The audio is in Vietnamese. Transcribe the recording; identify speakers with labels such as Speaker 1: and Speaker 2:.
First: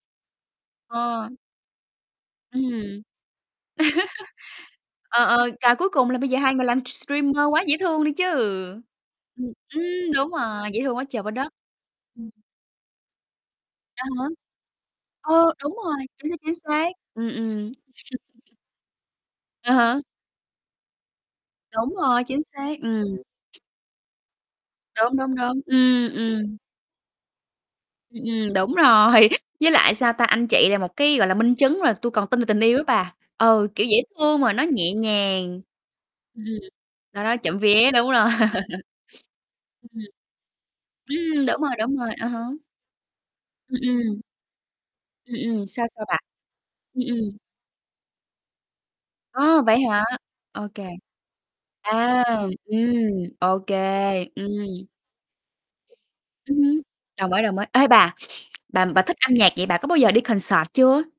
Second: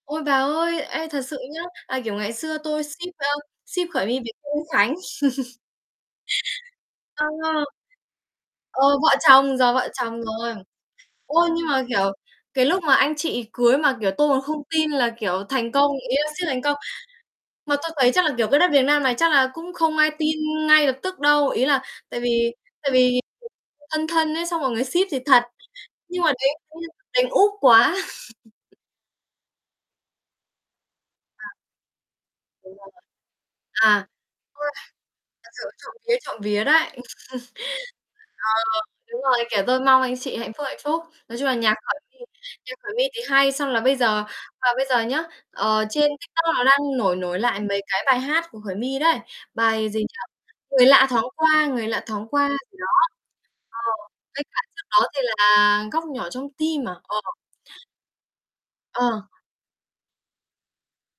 Speaker 1: Ôi, bà ơi, ê, thật
Speaker 2: Ờ.
Speaker 1: sự nhá, là, kiểu, ngày
Speaker 2: Ừm.
Speaker 1: xưa tôi ship, ờ, ship Khởi My với Kelvin Khánh.
Speaker 2: Ờ, ờ, trời, cuối cùng là bây giờ hai người làm
Speaker 1: Ờ.
Speaker 2: streamer quá dễ thương đi chứ.
Speaker 1: Ờ, vợ
Speaker 2: Ừm,
Speaker 1: chồng, giờ
Speaker 2: ừm,
Speaker 1: vợ chồng
Speaker 2: đúng
Speaker 1: rồi.
Speaker 2: rồi, dễ thương quá trời quá
Speaker 1: Ôi,
Speaker 2: đất.
Speaker 1: nhưng mà, kiểu,
Speaker 2: Ừm.
Speaker 1: cái lúc mà anh chị cưới mà,
Speaker 2: À
Speaker 1: kiểu,
Speaker 2: há.
Speaker 1: tôi còn không tin là, kiểu,
Speaker 2: Ừ,
Speaker 1: thành
Speaker 2: đúng
Speaker 1: công,
Speaker 2: rồi,
Speaker 1: ý là
Speaker 2: chính xác,
Speaker 1: ship
Speaker 2: chính
Speaker 1: thành công.
Speaker 2: xác. Ừm, ừm.
Speaker 1: Mà tôi thấy chắc là, kiểu, cái đất Việt Nam này chắc là cũng
Speaker 2: À
Speaker 1: không
Speaker 2: há.
Speaker 1: ai tin ngay lập tức đâu, ý là
Speaker 2: Đúng
Speaker 1: tại
Speaker 2: rồi, chính
Speaker 1: vì
Speaker 2: xác,
Speaker 1: tại
Speaker 2: ừm.
Speaker 1: vì thân thân ấy, xong mọi người ship
Speaker 2: Đúng,
Speaker 1: thì
Speaker 2: đúng,
Speaker 1: thật,
Speaker 2: đúng, ừm,
Speaker 1: nhưng mà
Speaker 2: ừm.
Speaker 1: đánh [unintelligible] đánh úp quá.
Speaker 2: Ừm, ừm, đúng rồi, với lại, sao ta, anh chị là một cái, gọi là,
Speaker 1: À.
Speaker 2: minh chứng rồi, tui còn tin vào tình yêu á
Speaker 1: [unintelligible]
Speaker 2: bà. Ừ, kiểu, dễ
Speaker 1: À.
Speaker 2: thương mà nó
Speaker 1: Ôi.
Speaker 2: nhẹ
Speaker 1: Thật
Speaker 2: nhàng.
Speaker 1: sự trộm vía, trộm
Speaker 2: Ừm,
Speaker 1: vía đấy.
Speaker 2: ta nói trộm vía đúng rồi.
Speaker 1: Ờ, đúng rồi, kiểu, tôi mong
Speaker 2: Ừm.
Speaker 1: anh chị hạnh phúc, hạnh phúc. Nói
Speaker 2: Ừm,
Speaker 1: chung là
Speaker 2: đúng rồi,
Speaker 1: nhạc
Speaker 2: đúng
Speaker 1: Khởi
Speaker 2: rồi,
Speaker 1: My
Speaker 2: à há.
Speaker 1: nhạc Khởi My thì hay, xong
Speaker 2: Ừm,
Speaker 1: là bây
Speaker 2: ừm.
Speaker 1: giờ và bây giờ nhá,
Speaker 2: Ừm, ừm.
Speaker 1: ờ,
Speaker 2: Sao, sao
Speaker 1: trên
Speaker 2: bà?
Speaker 1: TikTok nó đang
Speaker 2: Ừm,
Speaker 1: nổi
Speaker 2: ừm.
Speaker 1: nổi lại mấy cái bài hát của Khởi My đấy,
Speaker 2: Ô, vậy
Speaker 1: bài gì
Speaker 2: hả?
Speaker 1: nhỉ?
Speaker 2: Ô kê.
Speaker 1: "Người Lạ Thoáng Qua", "Người Lạ
Speaker 2: À,
Speaker 1: Thoáng Qua" gì đó.
Speaker 2: ừm, ô kê,
Speaker 1: Ờ, với
Speaker 2: ừm.
Speaker 1: cả trước đó thì là "Góc Nhỏ Trong
Speaker 2: Ừm hưm,
Speaker 1: Tim" à? Ờ.
Speaker 2: đồng ý, đồng ý. Ê, bà, bà bà thích
Speaker 1: Ờ.
Speaker 2: âm nhạc vậy, bà có bao giờ đi concert chưa?